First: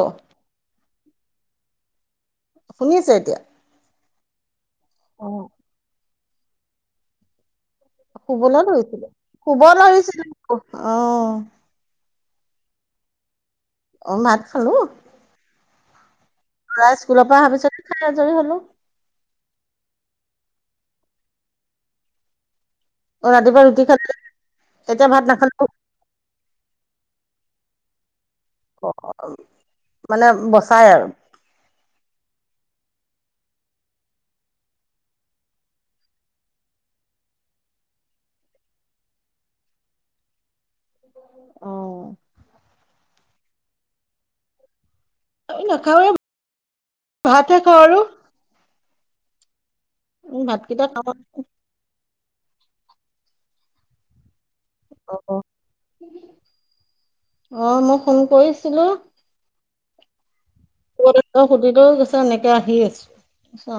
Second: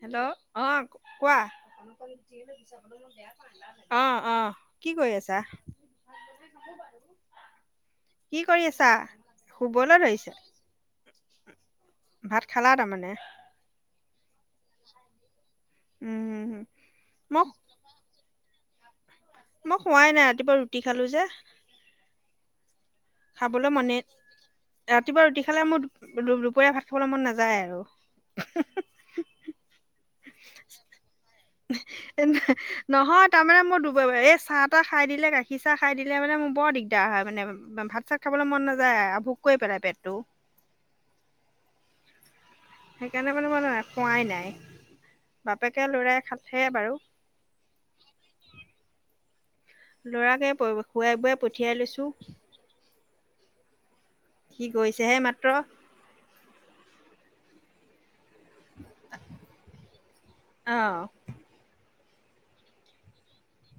Hello অ কোৱা। শুনিছে এতিয়া? অ অ কি কৰি অ আছা। কি শুবলৈ কৰি আছা ধৰিছিলো শুব শুবলৈ ধৰিছে ধৰিছিলো অ'। ভাত খালা তাৰমানে। অহ ভাত খালো। উম ল'ৰা স্কুলৰ পৰা মই অহা পিছত খাই আজৰি হ'লো। মই খোৱাই নাই ৰাতিপুৱা ৰুটি খালো যে। অ', ৰাতিপুৱা খাবলৈ ৰুটি মনে খালো এতিয়া ভাত ৰাতিপুৱা ৰুটি নাখালো খালে মোৰ দুপৰীয়া ভাত খাবলৈ মন নাযায়। যায় আৰু। অ' মানে বচাই আৰু। উহু তেন নহয় তাৰমানানে মোৰব এই চাহ তাহ খাই দিলে গাখীৰ চাহ খাই দিলে মানে মোৰ বৰ দিগদাৰ হয়। হয় মানে। ভাত চাত খাবলৈ মন নাযায়। ভোক কৰি পেলাই পেটটো। অহ। সেইকাৰণে মানে মই খোৱাই নাই। আমি বাপেকে নাখাওঁৱে লৰাই খালে বাৰু। ভাতহে খাওঁ আৰু লৰাকে ভাতকেইটা খাওঁ খুৱাই বুৱাই পঠিয়াই লৈছো। সি গৈছে অ', মাত্ৰ। অ' মই ফোন কৰিছিলো। অ', কত আছ সুধিলোঁ হি কৈছে এনেকে আহি আছো অ।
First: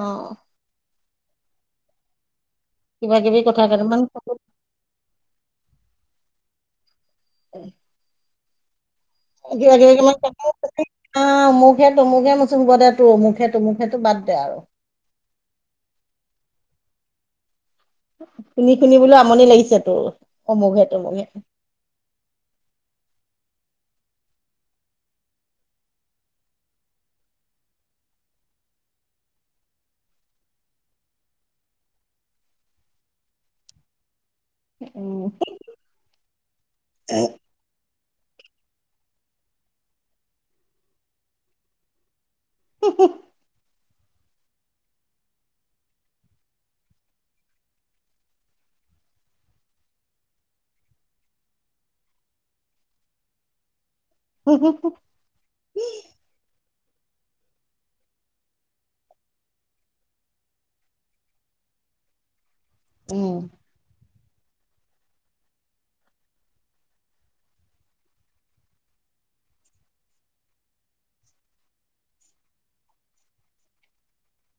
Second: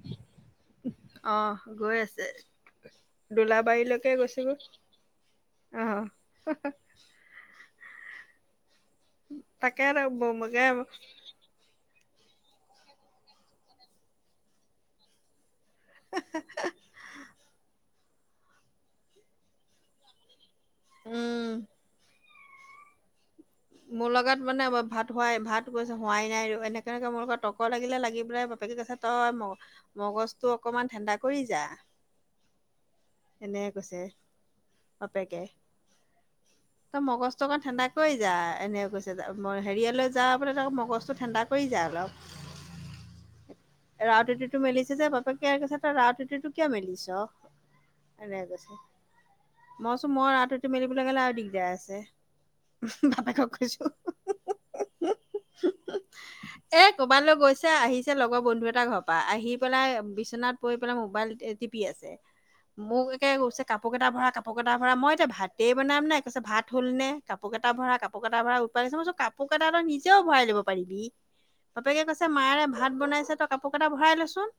অহ গৈ আছে কিবা কিবি কথা কেইটামান দোলাবাৰীলৈকে গৈছে গৈ। অহ হুম উম তাকে অমুকেটো অমু [unintelligible] মচুব দে তো মুখেতটো মখটো বাদ দে আৰু [unintelligible] । [inaudible] শুনি শুনিবলৈ আমনি লাগিছে তোৰ সন্মুখত। উম, মোৰ লগত মানে ভাত হোৱাই ভাত কৈছে হোৱাই নাই আৰু এনেকনেকে মোৰ লগত তটৰ্কৰ লাগিলে লাগি পেলাই। বোক কছে তই ম মগজটো অকমান ঠাণ্ডা কৰি যায়। এনেকে কৈছে উম। বাপেকে। তো মগজটো অক ঠাণ্ডা। যাই এনেক কৈছে। হেৰিয়ালৈ যা পেললে ত মগজটো ঠাণ্ডা কৰি যায় অলপ। হোহু হোহু ৰা তিটো মেলিছে যে বাপে কৈছে ত ৰাততিটো কিয় মেলিছ। এনে কৈছে মইচো মই ৰা উতি মেলিবলৈ গ'লে আৰু দিগদাৰ আছে। বাপেকক কৈছো। উহু উহু এ ক'ৰবালৈ গৈছে আহিছে লগৰ বন্ধু এটাৰ ঘৰৰ পৰা আহি পেলাই বিছনাত পৰি পেলাই মোবাইল। টিপি আছে। মোক একে উম কৈছে কাপোৰ কেইটা ভৰা কাপোৰ কেইটা ভৰা মই এতিয়া ভাতেই বনাম নাই কৈছে ভাত হ'ল নে কাপোৰ। কাপোৰ কেইটা ভৰা কাপোৰ কেইটা ভৰা উৎপাতহৈছে মই কাপোৰ কেইটা ত নিজও ভৰাই লব পাৰিবি। বাপেকে কৈছে মায়ৰে ভাত বনাইছে, তই কাপোৰ কেটা ভৰাই ল' চোন।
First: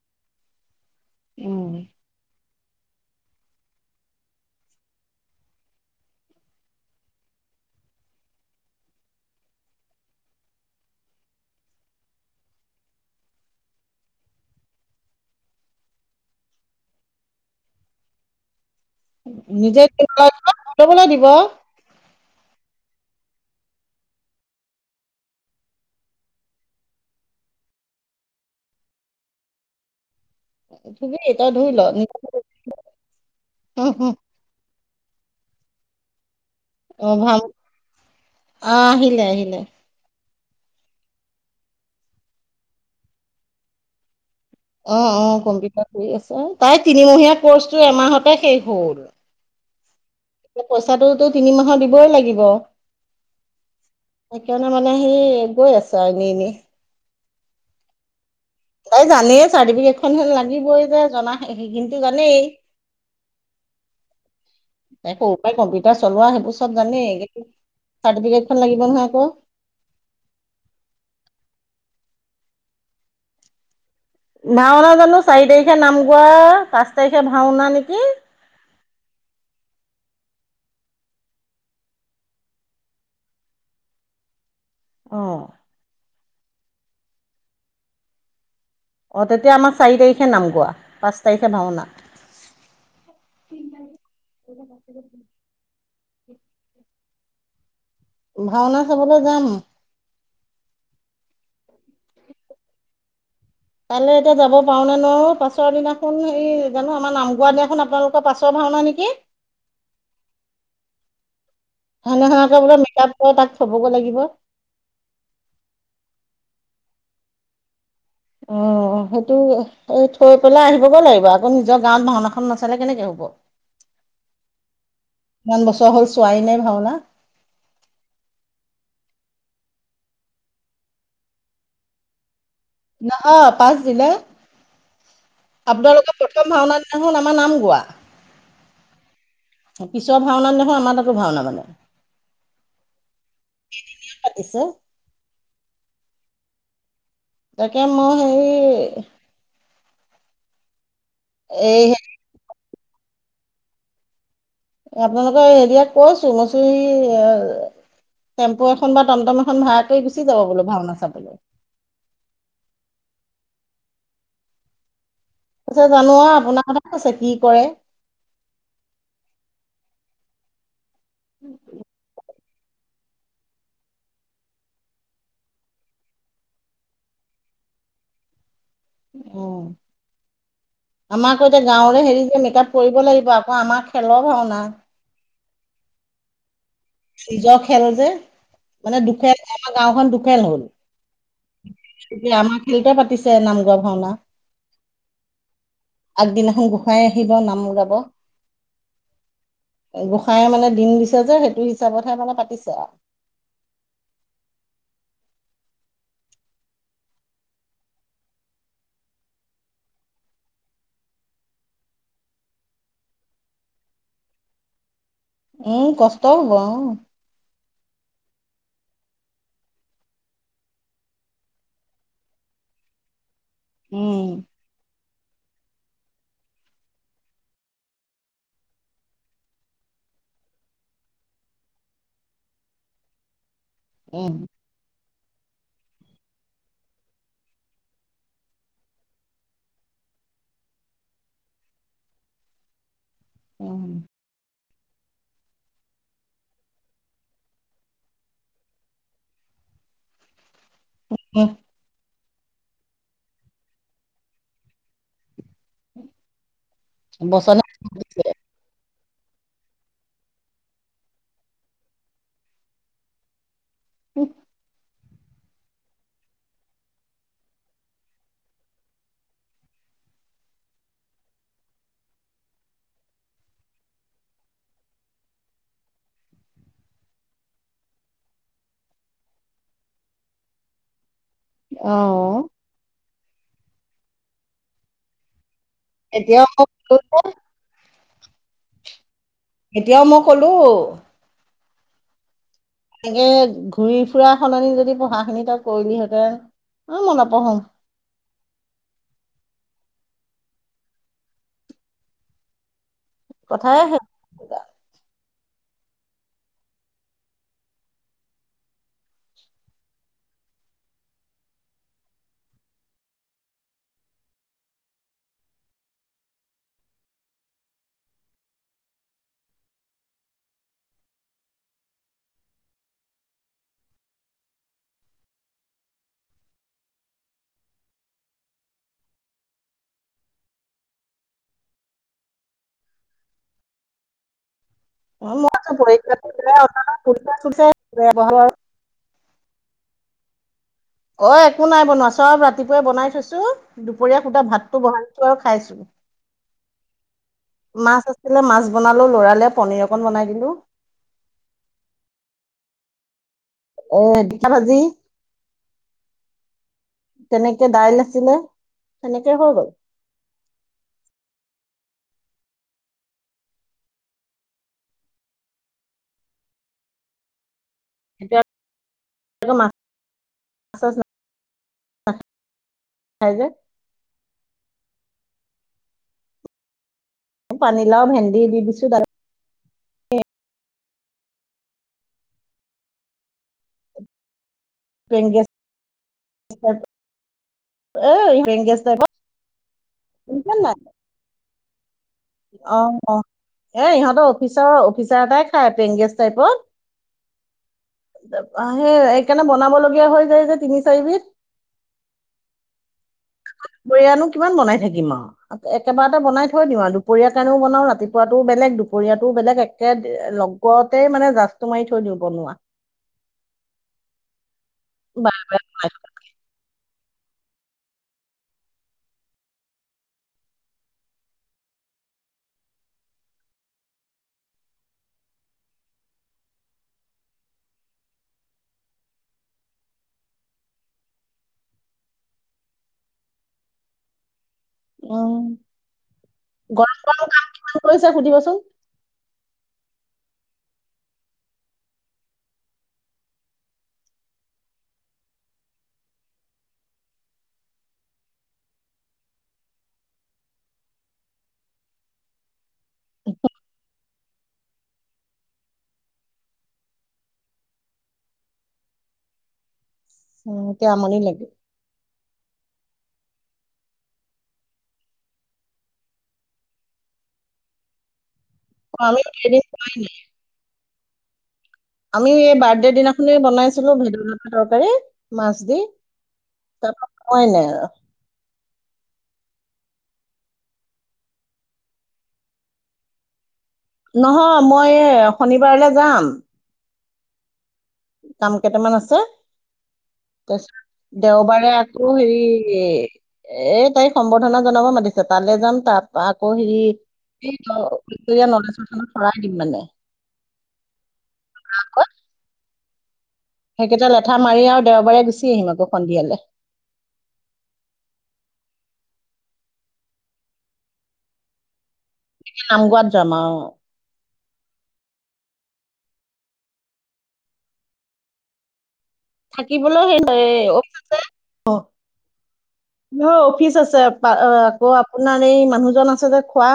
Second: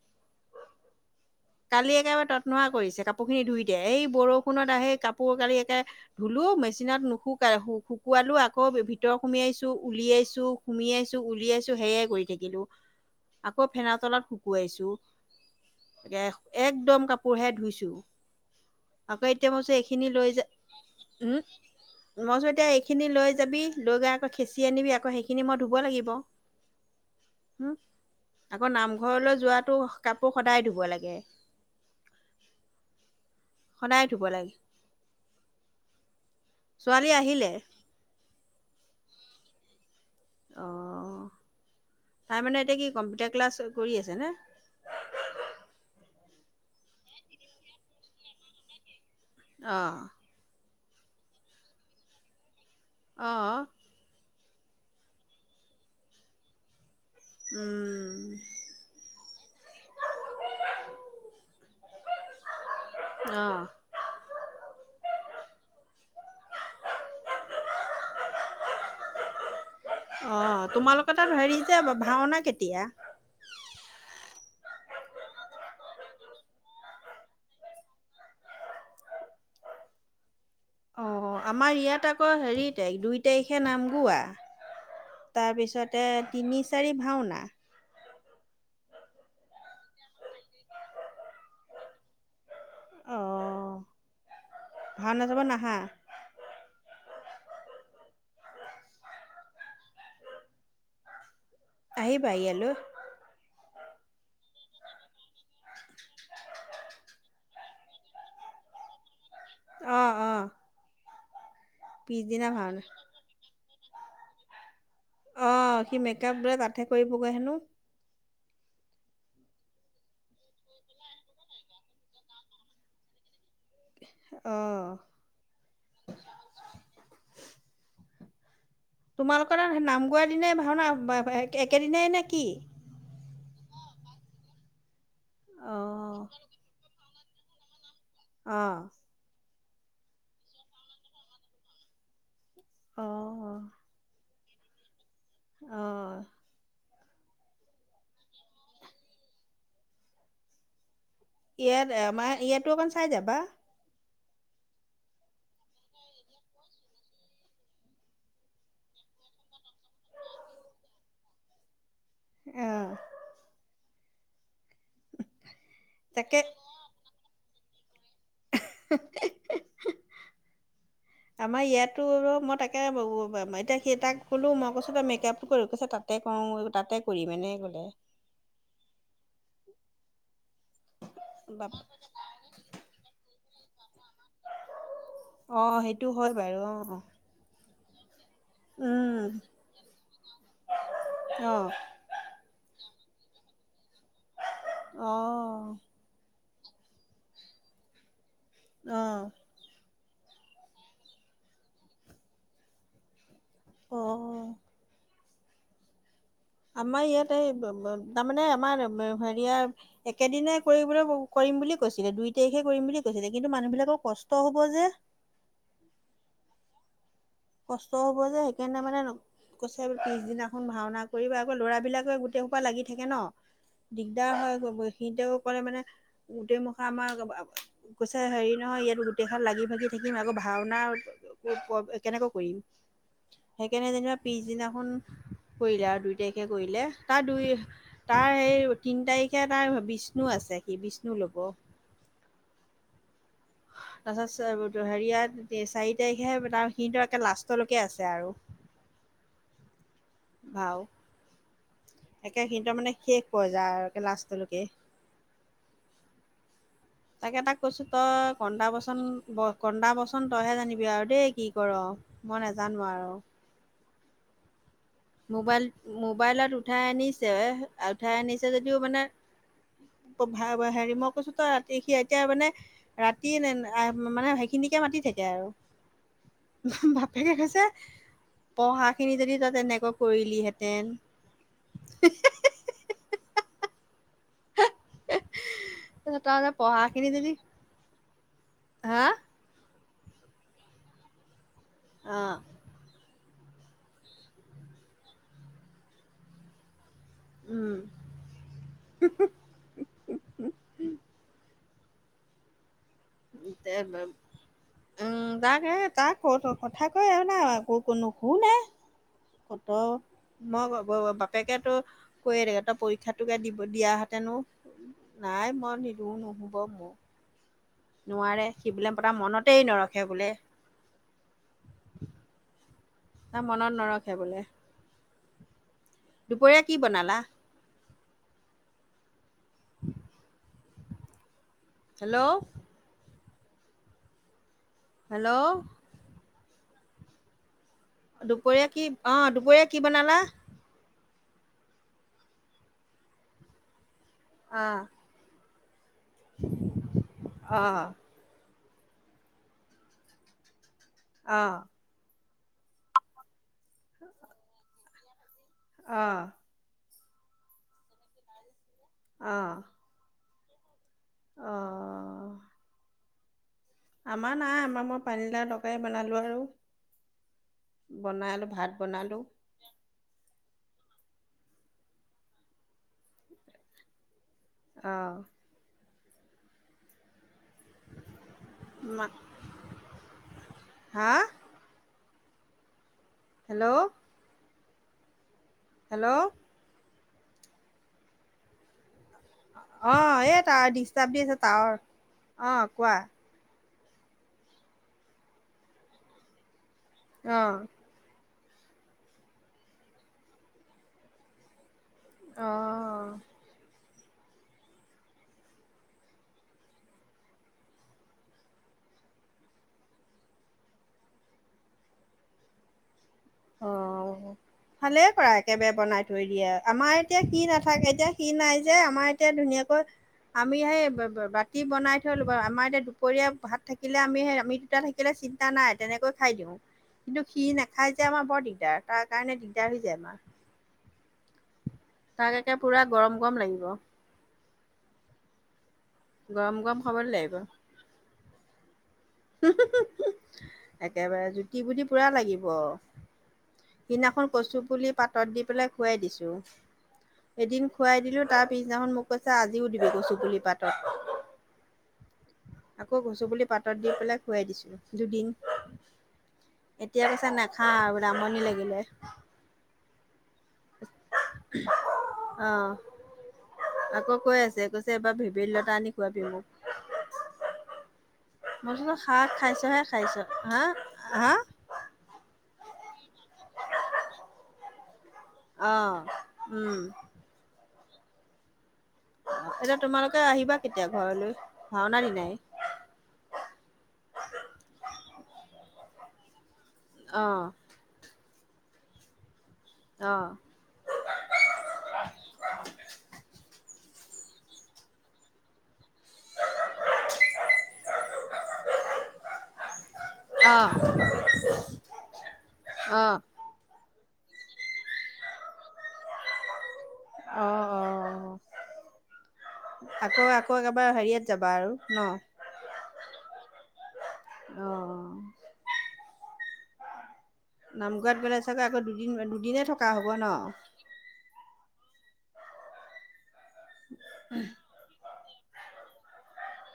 উম কালি একেবাৰে তত নোৱা কৰিছে কাপোৰ খিনি ধুই দিয়া এই বৰষুণত আহেই কাপোৰ কালি একে ধুলো মেচিনত নুশু কালে শুকুৱালো আকৌ ভিতৰ সুমিয়াইছো উলিয়াইছো সুমিয়াইছো উলিয়াইছো সেয়াই কৰি থাকি ছিলো আকৌ ফেনৰ তলত শুকুৱাইছো। তাকে একদম কাপোৰহে ধুইছো। আকৌ এতিয়া মই কৈছো নিজে এইখিনি কেতিয়াবা লৈ যা ধুই লবলৈ দিব। উম মই কৈছো এতিয়া এইখিনি লৈ যাবি, লৈ গৈ আকৌ খেচি আনিবি, আকৌ সেইখিনি মই ধুব লাগিব। হম আকৌ নামঘৰলৈ যোৱাটো কাপোৰ সদায় ধুব লাগে ধুবি তই ধুই ল [unintelligible] সদায় ধুব লাগে। ছোৱালী অ ভাল আহিলে আহ আহিলে আহিলে। অহ তাই মানে এতিয়া কি কম্পিউটাৰ ক্লাছ কৰি আছে নে? অ অ কম্পিউটাৰ কৰি আছে, তাই তিনিমহীয়া কৰ্চটো এমাহতে শেষ হ'ল। অহ। পইচাটোতো তিনিমাহৰ দিবই লাগিব। অহ। সেইকাৰণে মানে সি গৈ আছে আৰু এনে এনে। উম তাই জানেই চাৰ্টিফিকেট হে লাগিবই যে জনা সেইখিনোটো জানেই। আহ তাই‌ সৰুৰ পৰা কম্পিউটাৰ চলোৱা সেইবোৰ চব জানেই কিন্তু চাৰ্টিফিকেটখন লাগিব নহয় আকৌ। অ তোমালোকৰ তাত হেৰি যে ভাওনা কেতিয়া? ভাওনা জানো চাৰি তাৰিখে নাম গোৱা, পাঁচ তাৰিখে ভাওনা নেকি। অ আমাৰ ইয়াত আকৌ হেৰি তাৰিখ দুই তাৰিখে নাম গোৱা। অঁ তাৰপিছতে তিনি চাৰি ভাওঁনা। অ তেতিয়া আমাৰ চাৰি তাৰিখে নাম গোৱা, পাঁচ তাৰিখে ভাওঁনা। অঁ ভাওনা চাব নাহা [unintelligible] ভাওনা চাবলৈ যাম। আহিবা ইয়ালৈ। কাইলৈ এতিয়া যাব পাৰো নে নোৱাৰো, পাছৰ দিনাখন হে জানো আমাৰ নামগোৱা দিনাখন আপোনালোকৰ পাছৰ ভাওঁনা নেকি অ অ। সেইদিনাখনকে বোলে মেকআপ কৰি তাক থবগৈ লাগিব। অ সি মেকআপ বোলে তাতহে কৰিবগৈ হেনো। অ। অ সেইটো সে থৈ পেলাই আহিবগৈ লাগিব আকৌ, নিজৰ গাঁৱত ভাওনাখন নাচালে কেনেকে হব। অঁ ইমান বছৰ হ'ল চোৱাই নাই ভাওঁনা। তোমালোকৰ নাম গোৱাৰ দিনাই ভাওঁনা একেদিনাই নে কি? নহয় পাছ দিনা। অঁ আপোনালোকৰ প্ৰথম ভাওঁনা দিনা খন আমাৰ নাম গোৱা। আঁহ। পিছৰ ভাওনা দিনাখনো আমাৰ তাতো ভাওনা মানে। অঁ কেই দিনিয়া পাতিছে? অহ। তাকে মই সেই এই ইয়াত আমাৰ ইয়াতো অকণ চাই যাবা। আপোনালোকৰ হেৰিয়াক কৈছো মই কৈছো ই অ টেম্পু এখন বা টমটম এখন ভাড়া কৰি গুচি যাব বোলো ভাওনা চাবলে। অঁহ। পিছে জানো আহ আপোনাৰ কথা কৈছে কি কৰে। এহে হে হে হে আমাৰ ইয়াতো ৰুমত তাকে এতিয়া সি তাক ক'লোঁ মই কৈছোঁ তই মেকআপ কৰোঁ কৈছে তাতে কৰোঁ তাতে কৰি মানে। বোলে। অ আমাৰ আকৌ এতিয়া বাপ গাঁৱৰে হেৰি যে মেক আপ কৰিব লাগিব আক। অ আমাৰ খেলৰ ভাওনা। অ সেইটো হয় বাৰু অ। নিজ খেল যে। মানে দুখে উম, আমাৰ গাওখন দুখন হ'ল। অ', এতিয়া আমাৰ ফ্ৰীতে পাতিছে নামঘৰ ভাওনা। অহ। আগদিনাখন গোসাই আহিব নাম গাব। অহ। গোঁসাই মানে দিন দিছে যে, সেইটো হিচাপতহে মানে পাতিছে আও। অ। আমাৰ ইয়াত এই তাৰমানে আমাৰ হেৰিয়াৰ একেদিনে কৰিবলৈ কৰি। কৰিম বুলি কৈছিলে, দুই তাৰিখে কৰিম বুলি কৈছিলে। কিন্তু মানুহ বিলাকৰ কষ্ট হব যে। উম কষ্ট হ'ব অহ। কষ্ট হ'ব যে সেইকাৰণে মানে, কৈছে পিছদিনাখন ভাওনা কৰিব আকৌ ল'ৰাবিলাকে গোটেই সোপা লাগি থাকে ন। উম, দিগদাৰ হয় কলেও সিতেও কলে মানে, গোটেই মুখা আমাৰ কৈছে হেৰি নহয় ইয়াত গোটেইখনাল লাগি ভাগি থাকিম, আকৌ ভাওনা কেনেকৈ কৰিম সেইকাৰণে যেনিবা উম। পিছদিনাখন কৰিলে আৰু দুই তাৰিখে কৰিলে। তাৰ দুই তাৰ সেই তিনি তাৰিখে তাৰ বিষ্ণু আছে। কৈছে সি বিষ্ণু লব। উম। তাছত চোৱা হেৰিয়াত চাৰি তাৰিখে তাৰ সিটো একে লাষ্টলৈকে আছে আৰু। ভাও একে সি ত মানে শেষ কৰি যায় আৰু একে লাষ্টলৈকে। তাকে তাক বচনে কৈছো দিছে। তই কন্দা বস্তু বচন ব কন্দা বচন তইহে জানিবি আৰু দেই কি কৰ, মই নাজানো আৰু। [inaudible] উ [unintelligible] মোবাইল মোবাইলত উঠাই আনিছে, উঠাই আনিছে যদিও মানে হেৰি মই কৈছো তই ৰাতি সি এতিয়া মানে ৰাতি মানে সেইখিনি কে [unintelligible] মাতি থাকে আৰু। বাপেকে কৈছে পঢ়া খিনি যদি তাত তেনেকৈ কৰিলিহেঁতেন। অহ। হ [unintelligible] এতিয়া অ [unintelligible] হা? এতিয়াও মই কলো আহ। এনেকে ঘূৰি ফুৰা সলনি যদি পঢ়াখিনি তই কৰিলিহেঁতেন। অ মই নপঢ়ো। উ উ উ কথাই তাৰ ব শেষ। উম। তাক তাক কত কথা কয় আৰু নাই আকৌ ক নোশুনে কত। মই বাপেকেতো কৈয়ে থাকে তই পৰীক্ষাটোকে দিব দিয়াহেঁতেনো। নাই মই নিদো নোহোব মোক। নোৱাৰে সি বোলে পতা মনতেই নৰখে বোলে। তো মনত নৰখে বোলে। দুপৰীয়া কি বনালা? হেল্ল'! উ হেল্ল' মইতো প [unintelligible] দুপৰীয়া কি অ দুপৰীয়া কি বনালা। অ একো নাই বনোৱা চব ৰাতিপুৱাই বনাই থৈছো, দুপৰীয়া সুদা অঁ ভাতটো বনাইছো আৰু খা খাইছো, অঁ মাছ আছিলে মাছ বনালো লৰালে পনীৰৰ অকন বনাই দিলো। অহ। এ ঢেকীয়া ভাজি। অহ। কেনেকে দাইল আছিলে, সেনেকে হৈ গ'ল। অহ। আমাৰ নাই আমাৰ মই পানী দালি তৰকাৰে বনালো আৰু। এতিয়া বনাইলোঁ ভাত বনালোঁ। আ নাই যে [unintelligible] অহ। পানীলাও ভেন্দি দি দিছো তাতে। হা! হেল্ল'! কেন গেছ। হেল্ল'। অ হেং গেছ তাইপৰ। অ এই তাৱ ডিষ্টাৰ্ব দি আছে তাৱৰ। আহ অ, এ ইহঁতৰ অফিচাৰৰ অফিচাৰ এটাই খায় পেংগেছ টাইপত। অহ। সেই এইকাৰণে বনাব লগগীয়া হৈ যায় যে তিনি চাৰিবিধ। অহ। দুপৰীয়ানো কিমান বনাই থাকিম আৰু, একেবাৰতে বনাই থৈ দিম আৰু। দুপৰীয়াৰ কাৰণেও বনাওঁ ৰাতিপুৱাটো বেলেগ দুপৰীয়াটো বেলেগ একে লগতে মানে জাজটো মাৰি থৈ দি বনোৱা। অ ভালেই কৰা বা একেবাৰে বনাই থৈ দিয়ে, আমাৰ এতিয়া সি নাথাকে এতিয়া সি নাই যে আমাৰ এতিয়া ধুনীয়াকৈ আমি সেই বা বা বাতি বনাই থৈলো আমাৰ এতিয়া দুপৰীয়া ভাত থাকিলে আমি সেই আমি দুটা থাকিলে চিন্তা নাই তেনেকৈ খাই দিওঁ কিন্তু সি নাখাই। তেতিয়া আমাৰ বৰ দিগদাৰ তাৰ কাৰণে দিগদাৰ হৈ যায় আমাৰ। তাক এতিয়া পোৰা গৰম গৰম লাগিব। উম গৰম গৰম কাম কিমান কৰিছে সুধিবচোন? হুম একেবাৰে জুতি বুতি পোৰা লাগিব। সিদিনাখন কচু পুলি পাতত দি পেলাই খোৱাই দিছোঁ। এদিন খুৱাই দিলো তাৰ পিছদিনাখন মোক কৈছে আজিও দিবি কচু পুলি পাতত। আকৌ গছ পুলি পাতত দি পেলাই খোৱাই দিছিলো দুদিন। এতিয়া কৈছে নাখাওঁ আৰু আমনি লাগিলে। অ এতিয়া আমনি লাগে। অঁ আকৌ কৈ আছে কৈছে এবাৰ ভেবেলী লতা আনি খোৱাবি মোক। মই কৈছো অ খাইছে শাক আমি খাইছহে খাইছ হা হা। আমিও এই বাৰ্থডে দিনাখনে বনাইছিলো ভেদলতা তৰকাৰী। মাছ দি, অ'। উম, তাৰপৰা খোৱাই নাই আৰু। এতিয়া তোমালোকে আহিবা কেতিয়া ঘৰলৈ ভাওনা দিনাই? নহয় মই শনিবাৰলৈ যাম অহ কাম কেইটামান আছে অ', ত 'দেওবাৰে আকৌ হেৰি এ তাই সম্বোৰ্ধনা জনাব মাতিছে। তালে যাম। তাৰ পৰা আকৌ হেৰি নলেজৰত ভৰাই দিম মানে অহ - অহ এইকেইটা লেঠা-মাৰি আৰু দেওবাৰে গুচি আহিম আকৌ সন্ধিয়ালে। অহ -অহ -অহ আকৌ - আকৌ একেবাৰ হেৰি ইয়াত যাবা আৰু, ন'? নামগোৱাত যাম আও। অ'। নামগোৱাত গ'লে চাগৈ আকৌ দু থাকিবলৈ সে [unintelligible] অফিচ আছে আকৌ আপোনাৰ এই মানুহজন আছে যে খোৱা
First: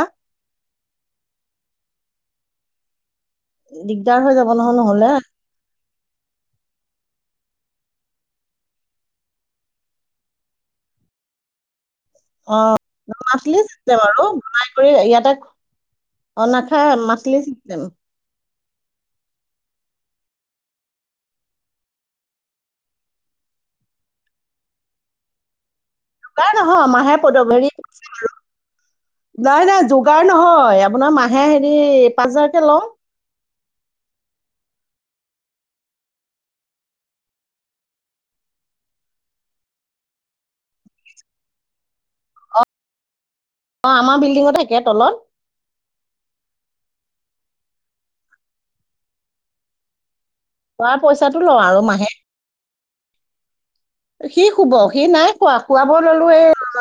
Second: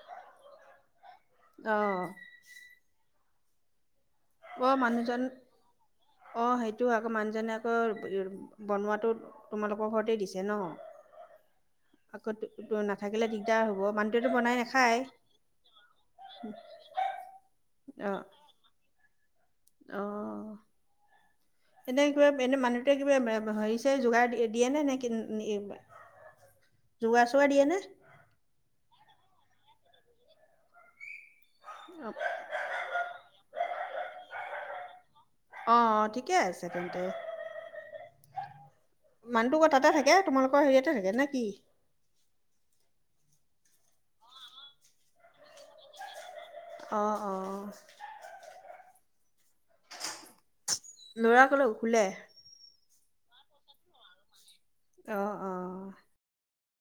অ'। [unintelligible] নহয় অ' নহ'লে মানুহজন- অ' সেইটো আকৌ মানুহজনে বনোৱাটো তোমালোকৰ ঘৰতে দিছে ন'? আকৌ [unintelligible] নাথাকিলে মান্থলি দিগদাৰ হ'ব চিষ্টেম মানুহটোৱেটো বনাই নাখায়। অনাখা মাছলি চিকেন। অহ এনে কিবা এনে মানুহটোৱে কিবা হেৰি- চাৰি যোগাৰ দিয়ে নে, নে [unintelligible] নাই নহয় যোগাৰ চোগাৰ দিয়ে নে [unintelligible] গাৰ নহয। আপোনাৰ মাহে হেৰি অ পাঁচ হাজাৰকে ল'ওঁ। অ' - অ', ঠিকে আছে তেন্তে। মানুহটো কত তাতে থাকে তোমালোকৰ হেৰিয়াতে থাকে নে কি? অ' আমাৰ বিল্ডিঙত থাকে তলত। অ' - অ'। তাৰ ল'ৰা পইচাটো লওঁ ক'লৈ আৰু শুলে? মাহে সি শুব সি অ', নাই খোৱা অ'। খুৱাব ললো এ [unintelligible]